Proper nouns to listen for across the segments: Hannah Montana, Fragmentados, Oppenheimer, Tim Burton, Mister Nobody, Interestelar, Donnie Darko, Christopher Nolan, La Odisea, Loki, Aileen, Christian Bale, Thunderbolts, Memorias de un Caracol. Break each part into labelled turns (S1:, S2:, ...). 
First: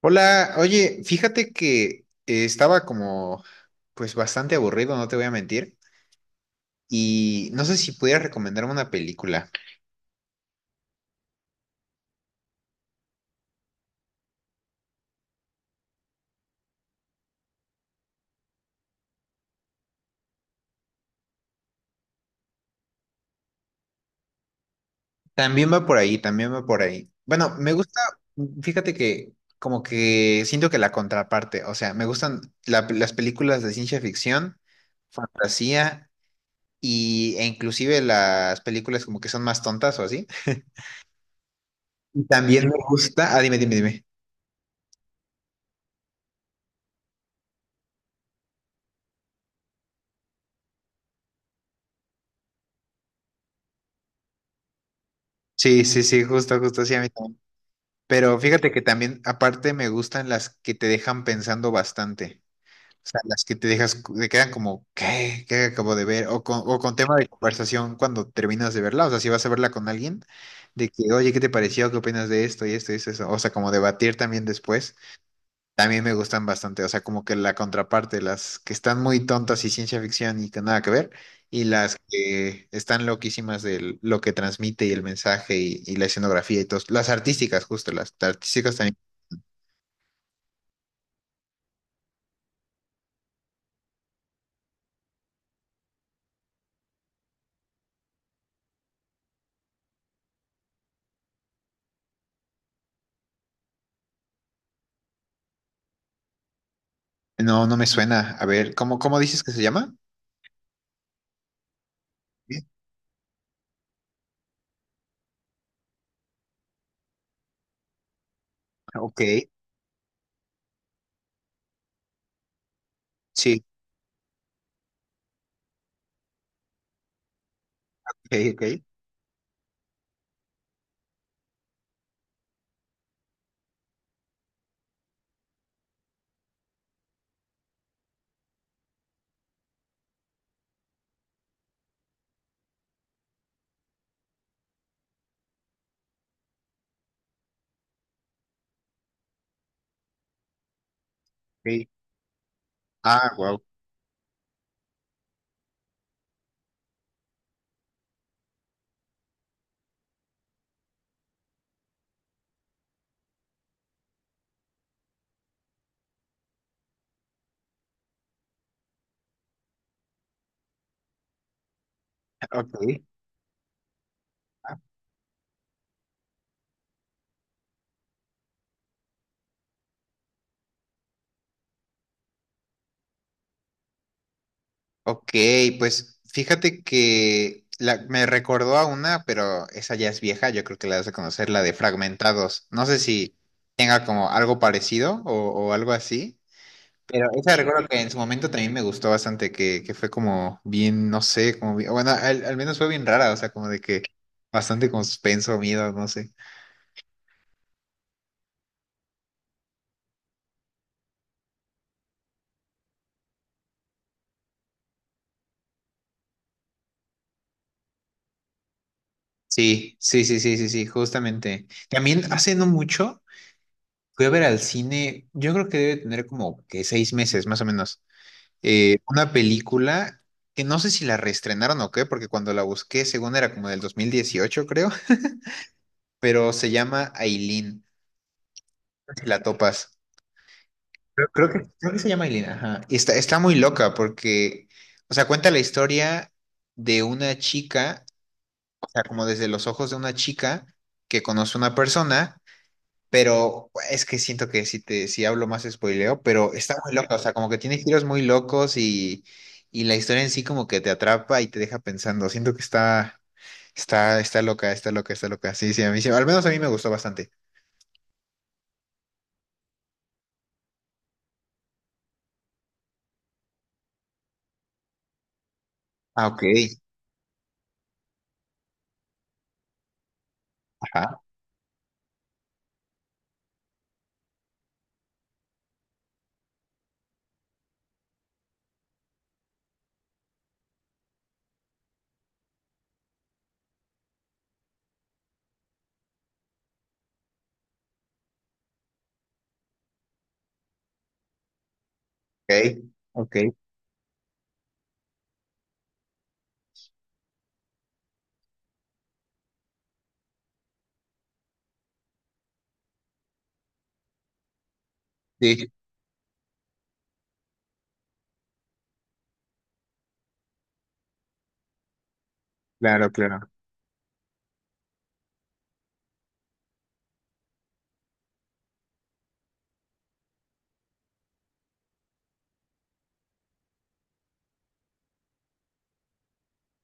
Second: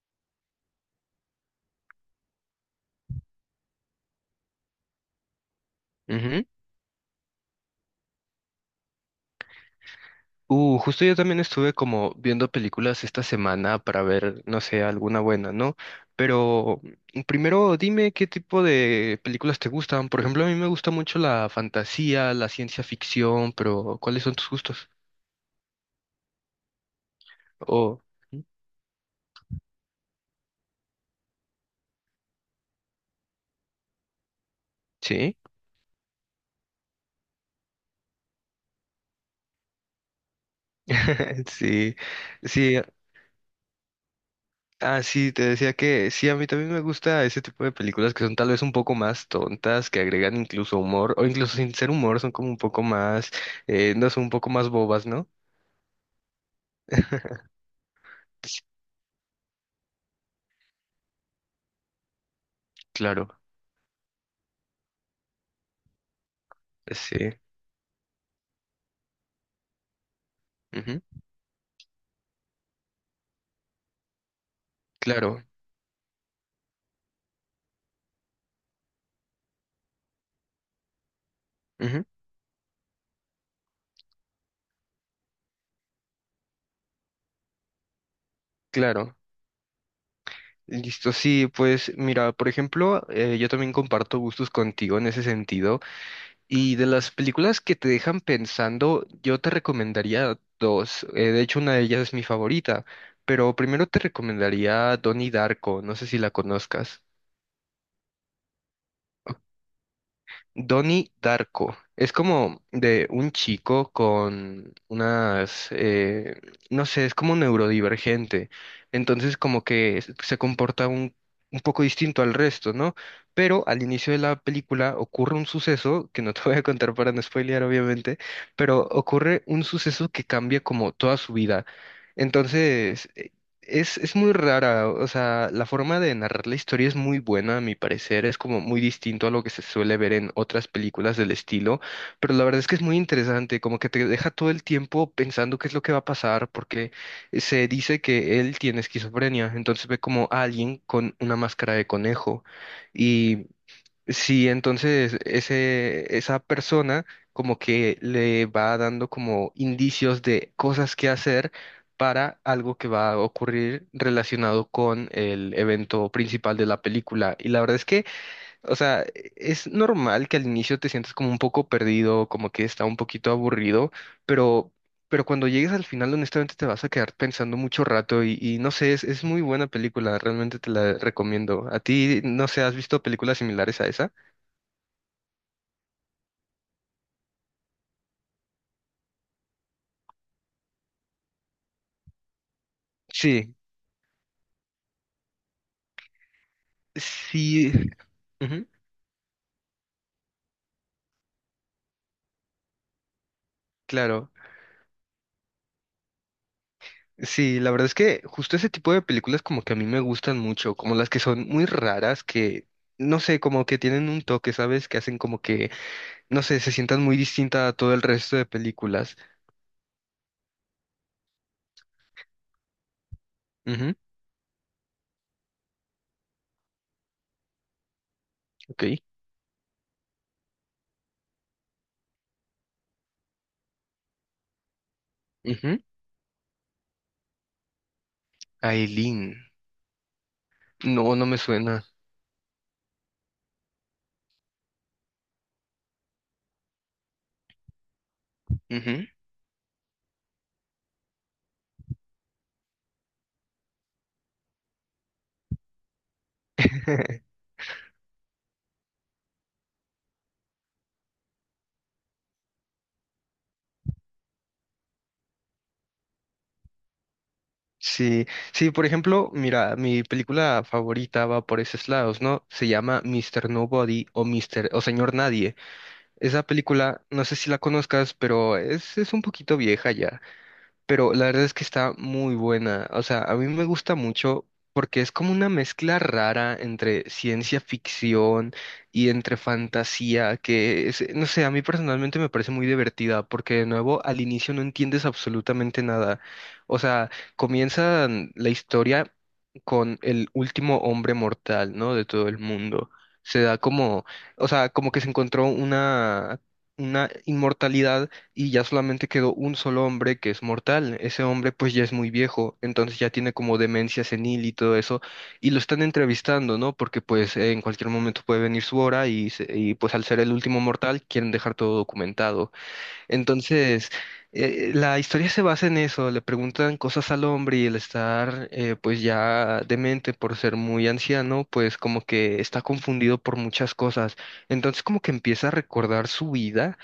S1: Hola, oye, fíjate que estaba como, pues bastante aburrido, no te voy a mentir,
S2: Ujú.
S1: y no sé si pudieras recomendarme una película.
S2: Justo yo también estuve como viendo películas esta semana para ver, no sé, alguna buena, ¿no? Pero primero dime qué tipo de películas te gustan. Por ejemplo, a mí me gusta mucho la fantasía, la ciencia ficción, pero ¿cuáles son tus gustos?
S1: También va por ahí, también va por ahí. Bueno, me gusta,
S2: O
S1: fíjate que como que siento que la contraparte, o sea, me gustan las películas de ciencia ficción,
S2: ¿Sí?
S1: fantasía y, e inclusive las películas como que son más tontas o así.
S2: Sí,
S1: Y también me
S2: sí,
S1: gusta, ah, dime.
S2: ah, sí, te decía que sí, a mí también me gusta ese tipo de películas que son tal vez un poco más tontas, que agregan incluso humor, o incluso sin ser humor, son como un poco más, no son un poco más bobas, ¿no?
S1: Sí, sí, sí, justo, justo, sí, a mí también. Pero
S2: Pues,
S1: fíjate que también, aparte, me gustan las que te dejan pensando bastante. O sea,
S2: claro,
S1: las que te dejas, te quedan como, ¿qué? ¿Qué acabo de ver? O con
S2: pues, sí.
S1: tema de conversación cuando terminas de verla. O sea, si vas a verla con alguien, de
S2: Ujú,
S1: que, oye, ¿qué te pareció? ¿Qué opinas de esto y esto y eso? O sea, como debatir también después.
S2: claro,
S1: También me gustan bastante, o sea, como que la contraparte, las que están muy tontas y ciencia ficción y que nada que ver, y las
S2: ujú,
S1: que están loquísimas de lo que transmite y el mensaje y la escenografía y todo. Las artísticas, justo, las artísticas también.
S2: claro. Listo, sí, pues mira, por ejemplo, yo también comparto gustos contigo en ese sentido. Y de las películas que te dejan pensando, yo te recomendaría dos. De hecho, una de ellas es mi favorita. Pero primero te recomendaría Donnie Darko, no sé si la conozcas.
S1: No, no me suena. A ver, ¿cómo, cómo dices que se llama?
S2: Donnie Darko. Es
S1: Sí.
S2: como de un chico con unas, no sé, es como neurodivergente.
S1: Ok,
S2: Entonces como que se comporta un poco distinto al resto, ¿no? Pero
S1: sí,
S2: al inicio de la película ocurre un suceso, que no te voy a contar para no spoilear, obviamente,
S1: ok, ok.
S2: pero ocurre un suceso que cambia como toda su vida. Entonces, es muy rara, o sea, la forma de narrar la historia es muy buena, a mi parecer, es como muy distinto a lo que se suele ver en otras películas del estilo, pero la verdad es que es muy interesante, como que te deja todo el tiempo pensando qué es lo que va a pasar, porque se dice que él tiene esquizofrenia, entonces ve como a alguien con una máscara de
S1: Ok.
S2: conejo.
S1: Ah, wow,
S2: Sí, entonces esa persona como que le va dando como indicios de cosas que hacer para algo que va a ocurrir relacionado con el evento principal de la película. Y la verdad es que, o sea, es normal que al inicio te sientas como un poco perdido, como que está
S1: ok.
S2: un poquito aburrido, pero, pero cuando llegues al final, honestamente, te vas a quedar pensando mucho rato y no sé, es muy buena película, realmente te la recomiendo. ¿A ti, no sé, has visto películas similares a esa?
S1: Ok, pues fíjate que me recordó a una, pero esa ya es vieja, yo creo que la vas a conocer, la de Fragmentados. No sé si
S2: Sí,
S1: tenga como algo parecido o algo así, pero esa
S2: sí,
S1: recuerdo que en su momento
S2: ujú,
S1: también me gustó bastante, que fue como bien, no sé, bueno, al, al menos fue bien rara, o sea, como de que
S2: claro.
S1: bastante con suspenso, miedo, no sé.
S2: Sí, la verdad es que justo ese tipo de películas como que a mí me gustan mucho, como las que son muy raras, que no sé, como que tienen un toque, ¿sabes? Que hacen como que, no sé, se sientan muy distinta a todo el resto de películas.
S1: Sí, sí, sí, sí, sí, sí, justamente. También hace no mucho
S2: Ujú,
S1: fui a ver al cine, yo creo que debe tener como que 6 meses más o menos.
S2: ok.
S1: Una película que no sé si la reestrenaron o qué, porque cuando la busqué, según era como del 2018 creo,
S2: Ujú.
S1: pero se llama Aileen, si la
S2: Aileen.
S1: topas.
S2: No, no me suena.
S1: Creo que se llama Aileen, ajá. Y está, está muy loca porque, o sea, cuenta la historia de una chica, o sea,
S2: Ujú.
S1: como desde los ojos de una chica que conoce a una persona. Pero es que siento que si hablo más spoileo, pero está muy loca, o sea, como que tiene giros muy locos y la historia en sí como que te atrapa y te deja pensando. Siento que está, está loca, está loca, está loca. Sí, sí, a mí sí, al menos a mí me gustó bastante.
S2: Sí, sí, por ejemplo, mira, mi película favorita va por esos lados, ¿no? Se llama Mister Nobody o Mister o Señor Nadie.
S1: Ah, ok,
S2: Esa película, no sé si la conozcas, pero es un poquito vieja ya, pero
S1: ajá,
S2: la verdad es que está muy buena. O sea, a mí me gusta mucho porque es como una mezcla rara entre ciencia ficción y entre fantasía, que no sé, a mí personalmente me parece muy divertida porque de nuevo al inicio no entiendes absolutamente nada. O sea, comienza la historia con el último hombre mortal, ¿no? De todo el
S1: ok,
S2: mundo.
S1: ok,
S2: Se da como, o sea, como que se encontró una inmortalidad y ya solamente quedó un solo hombre que es mortal. Ese hombre pues ya es muy viejo, entonces ya tiene como demencia senil y todo eso, y lo
S1: sí,
S2: están entrevistando, ¿no? Porque pues en cualquier momento puede venir su hora y, pues al ser el último mortal quieren dejar todo documentado.
S1: claro, claro.
S2: Entonces, la historia se basa en eso, le preguntan cosas al hombre y el estar pues ya demente por ser muy anciano, pues como que está confundido por muchas cosas. Entonces como que empieza a recordar su vida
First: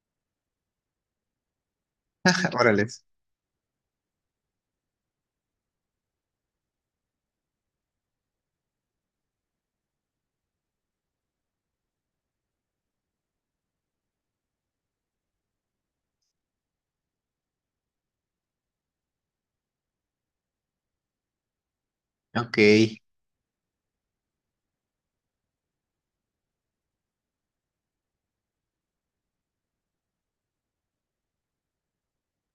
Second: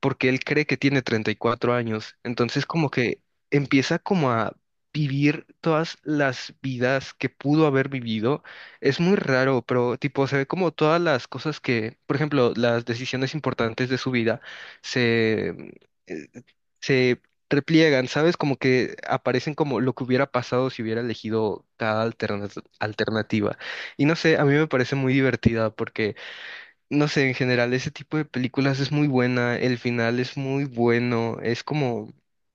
S2: porque él cree que tiene 34 años. Entonces como
S1: Órales.
S2: que empieza como a vivir todas las vidas que pudo haber vivido. Es muy raro, pero tipo se ve como todas las cosas que, por ejemplo, las decisiones importantes de su vida se, mm, eh, se repliegan, ¿sabes? Como que aparecen como lo que hubiera pasado si hubiera elegido cada
S1: Ok,
S2: alternativa. Y no sé, a mí me parece muy divertida porque no sé, en general ese tipo de películas es muy buena, el final es muy bueno, es como,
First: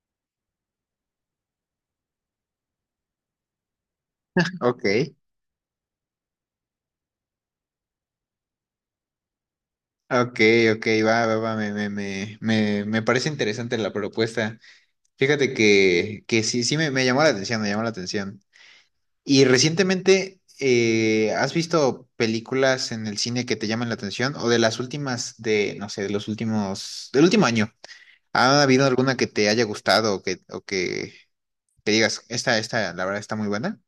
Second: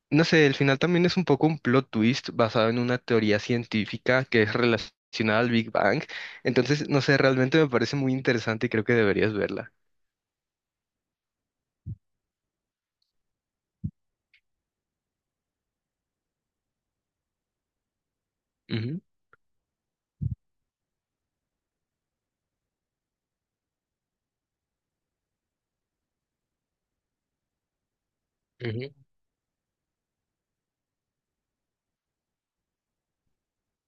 S2: no sé, el final también es un poco un plot twist basado en una teoría científica que es
S1: ok,
S2: relacionada al Big Bang, entonces, no sé, realmente me parece muy interesante y creo que deberías verla.
S1: ok, ok, va, va, va, me parece interesante la propuesta. Fíjate que sí, me llamó la atención, me llamó la atención.
S2: Ujú,
S1: Y recientemente, ¿has visto películas en el cine que te llaman la atención? O de las últimas de, no sé, de los últimos, del último año. ¿Ha habido
S2: ujú.
S1: alguna que te haya gustado o que te digas, esta, la verdad está muy buena?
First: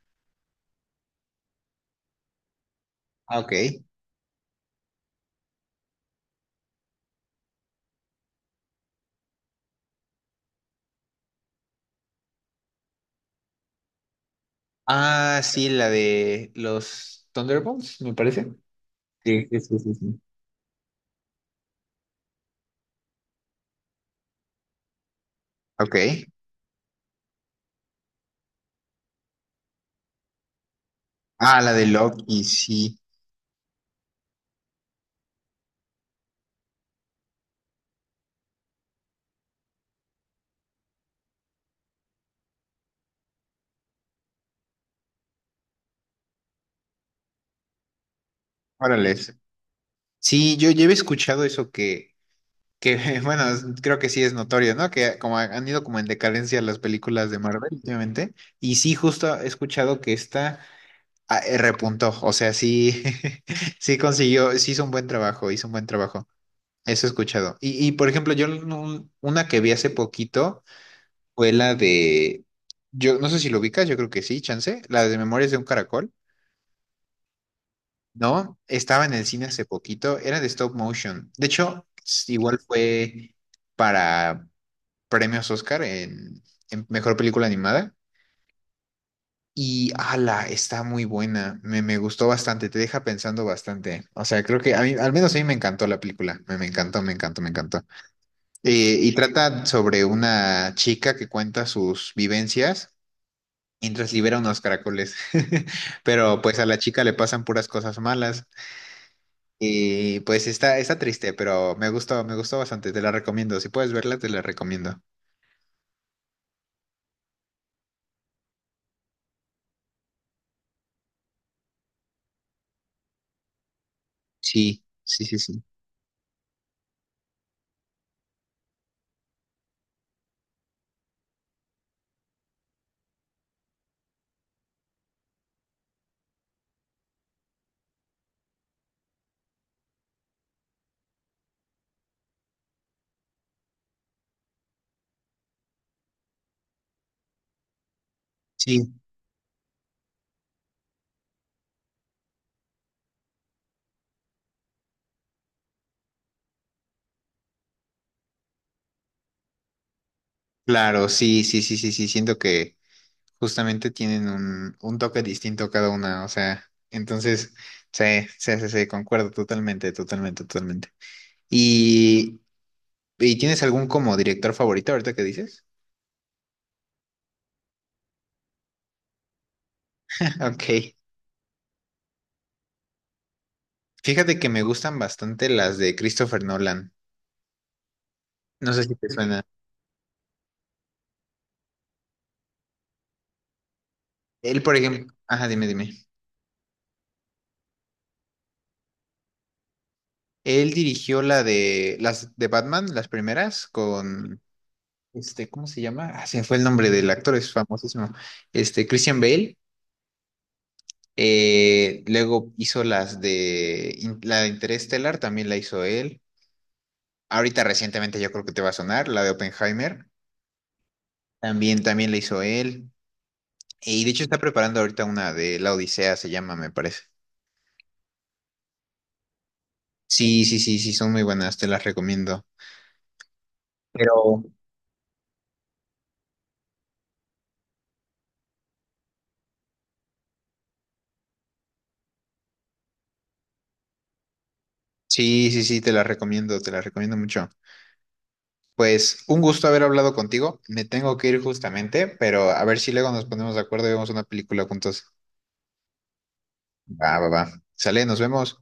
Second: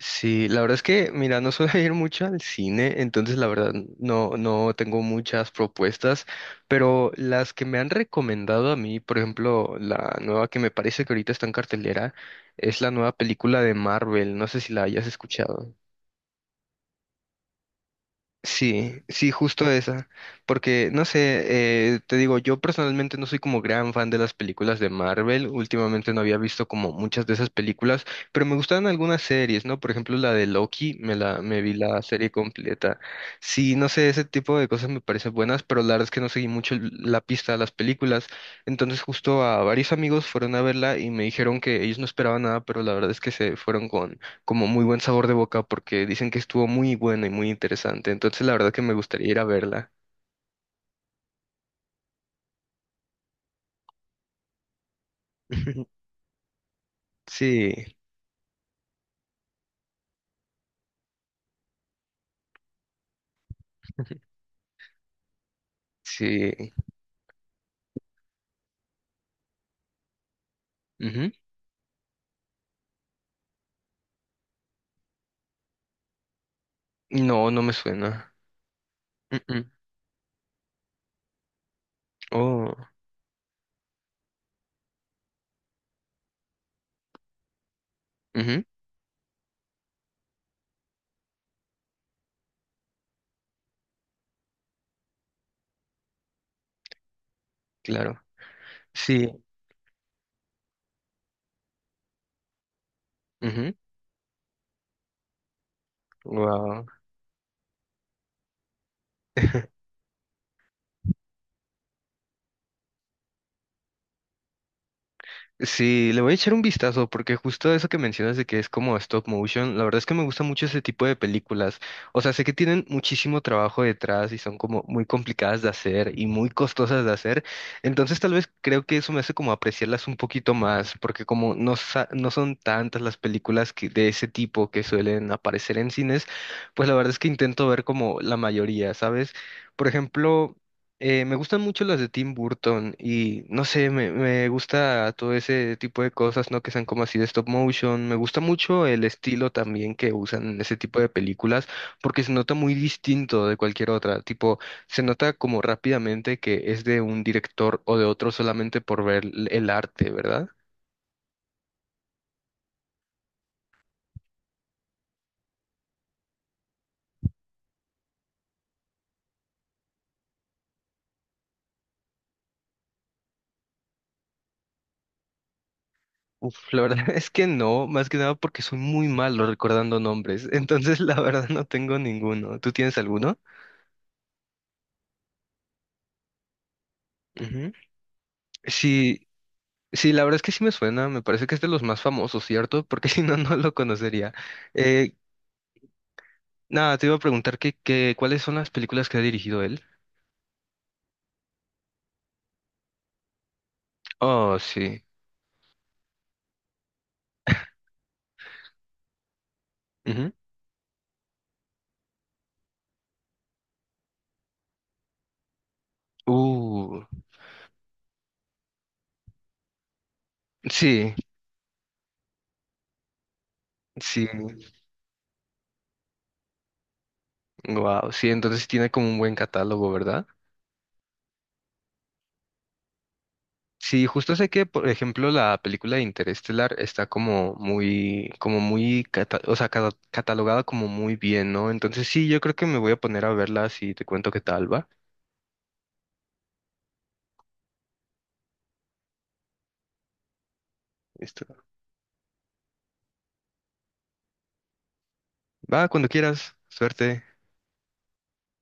S2: Sí, la verdad es que, mira, no suelo ir mucho al cine, entonces
S1: Ah,
S2: la
S1: ok.
S2: verdad no, no tengo muchas propuestas, pero las que me han recomendado a mí, por ejemplo, la nueva que me parece que ahorita está en cartelera, es la nueva película de Marvel, no sé si la hayas
S1: Ah, sí,
S2: escuchado.
S1: la de los Thunderbolts, me parece.
S2: Sí, sí,
S1: Sí, sí,
S2: justo
S1: sí, sí,
S2: esa.
S1: sí.
S2: Porque, no sé, te digo, yo personalmente no soy como gran fan de las películas de Marvel. Últimamente
S1: Ok.
S2: no había visto como muchas de esas películas, pero me gustaban algunas series, ¿no? Por ejemplo, la de Loki,
S1: Ah,
S2: me
S1: la
S2: vi
S1: de
S2: la serie
S1: Loki,
S2: completa.
S1: sí.
S2: Sí, no sé, ese tipo de cosas me parecen buenas, pero la verdad es que no seguí mucho la pista de las películas. Entonces, justo a varios amigos fueron a verla y me dijeron que ellos no esperaban nada, pero la verdad es que se fueron como muy buen sabor de boca porque dicen que estuvo muy buena y muy interesante. Entonces, la verdad que me
S1: Órale.
S2: gustaría
S1: Sí,
S2: ir a verla.
S1: sí, yo había escuchado eso. Que bueno, creo que sí es notorio, ¿no? Que como han ido como en decadencia las películas de Marvel
S2: Sí,
S1: últimamente. Y sí, justo he escuchado que esta ah, repuntó. O sea, sí, sí consiguió, sí hizo un buen trabajo, hizo un buen trabajo.
S2: sí.
S1: Eso he escuchado. Y por ejemplo, yo no- una que vi hace poquito
S2: Ujú.
S1: fue la de, yo no sé si lo ubicas, yo creo que sí, chance, la de Memorias de un Caracol.
S2: No, no me suena.
S1: No, estaba en el cine
S2: Mm,
S1: hace
S2: mm.
S1: poquito, era de stop motion. De hecho, igual
S2: Oh,
S1: fue para premios Oscar en mejor película animada.
S2: ujú,
S1: Y ala, está muy buena. Me gustó bastante, te deja pensando bastante. O sea, creo que a mí, al menos a mí me encantó la película. Me encantó, me encantó, me encantó.
S2: claro.
S1: Y
S2: Sí.
S1: trata sobre una chica que cuenta sus vivencias mientras libera unos caracoles. Pero pues a la
S2: Wow.
S1: chica le pasan puras cosas malas. Y pues está, está triste, pero me gustó bastante. Te la recomiendo. Si puedes verla, te la recomiendo.
S2: Sí, le voy a echar un vistazo porque justo eso que mencionas de que es como stop motion, la verdad es que me gusta mucho ese tipo de películas. O sea, sé que tienen muchísimo trabajo detrás y son como
S1: Sí,
S2: muy
S1: sí, sí,
S2: complicadas
S1: sí.
S2: de hacer y muy costosas de hacer. Entonces tal vez creo que eso me hace como apreciarlas un poquito más porque como no, no son tantas las películas que, de ese tipo que suelen aparecer en cines, pues la verdad es que intento ver como la mayoría, ¿sabes? Por ejemplo... me gustan mucho las de Tim Burton y no sé, me gusta todo ese tipo de cosas, ¿no? Que sean como así de stop motion. Me gusta mucho
S1: Sí,
S2: el estilo también que usan en ese tipo de películas porque se nota muy distinto de cualquier otra. Tipo, se nota como rápidamente que es de un director o de otro solamente por ver el arte, ¿verdad?
S1: claro, sí, sí, sí, sí, sí, siento que justamente tienen un toque distinto cada una, o sea, entonces, sí, sí, sí, sí, concuerdo totalmente, totalmente, totalmente. ¿Y, y tienes algún como director favorito ahorita que dices?
S2: Uf, la verdad es que no, más que nada porque soy muy malo recordando nombres.
S1: Ok,
S2: Entonces, la verdad no tengo ninguno. ¿Tú tienes alguno?
S1: fíjate que me gustan bastante las de Christopher Nolan,
S2: Ujú.
S1: no sé si te
S2: Sí,
S1: suena.
S2: sí, la verdad es que sí me suena, me parece que es de los más famosos, ¿cierto? Porque si no, no lo conocería.
S1: Él, por ejemplo,
S2: Eh,
S1: ajá, dime, dime.
S2: nada, te iba a preguntar ¿cuáles son las películas que ha dirigido él?
S1: Él dirigió la de, las de Batman, las primeras, con,
S2: Oh, sí.
S1: este, ¿cómo se llama? Ah, se me fue el nombre del actor, es famosísimo, este, Christian Bale.
S2: Ujú.
S1: Luego hizo las de la de Interestelar, también la hizo él.
S2: Uh,
S1: Ahorita recientemente yo creo que te va a sonar, la de Oppenheimer,
S2: sí,
S1: también, también la hizo él. Y de hecho
S2: sí.
S1: está preparando ahorita una de La Odisea, se llama, me parece.
S2: Wow, sí, entonces sí tiene como un buen catálogo, ¿verdad?
S1: Sí, sí, sí, sí, son muy buenas, te las recomiendo.
S2: Sí, justo
S1: Pero
S2: sé que, por ejemplo, la película de Interestelar está como muy, o sea, catalogada como muy bien, ¿no? Entonces sí, yo creo que me voy a poner a verla si te cuento qué tal, ¿va?
S1: sí, sí, sí, te las recomiendo mucho. Pues un gusto haber hablado contigo. Me tengo que ir
S2: Listo.
S1: justamente, pero a ver si luego nos ponemos de acuerdo y vemos una película juntos.
S2: Va, cuando quieras.
S1: Va,
S2: Suerte.
S1: va, va. Sale, nos vemos.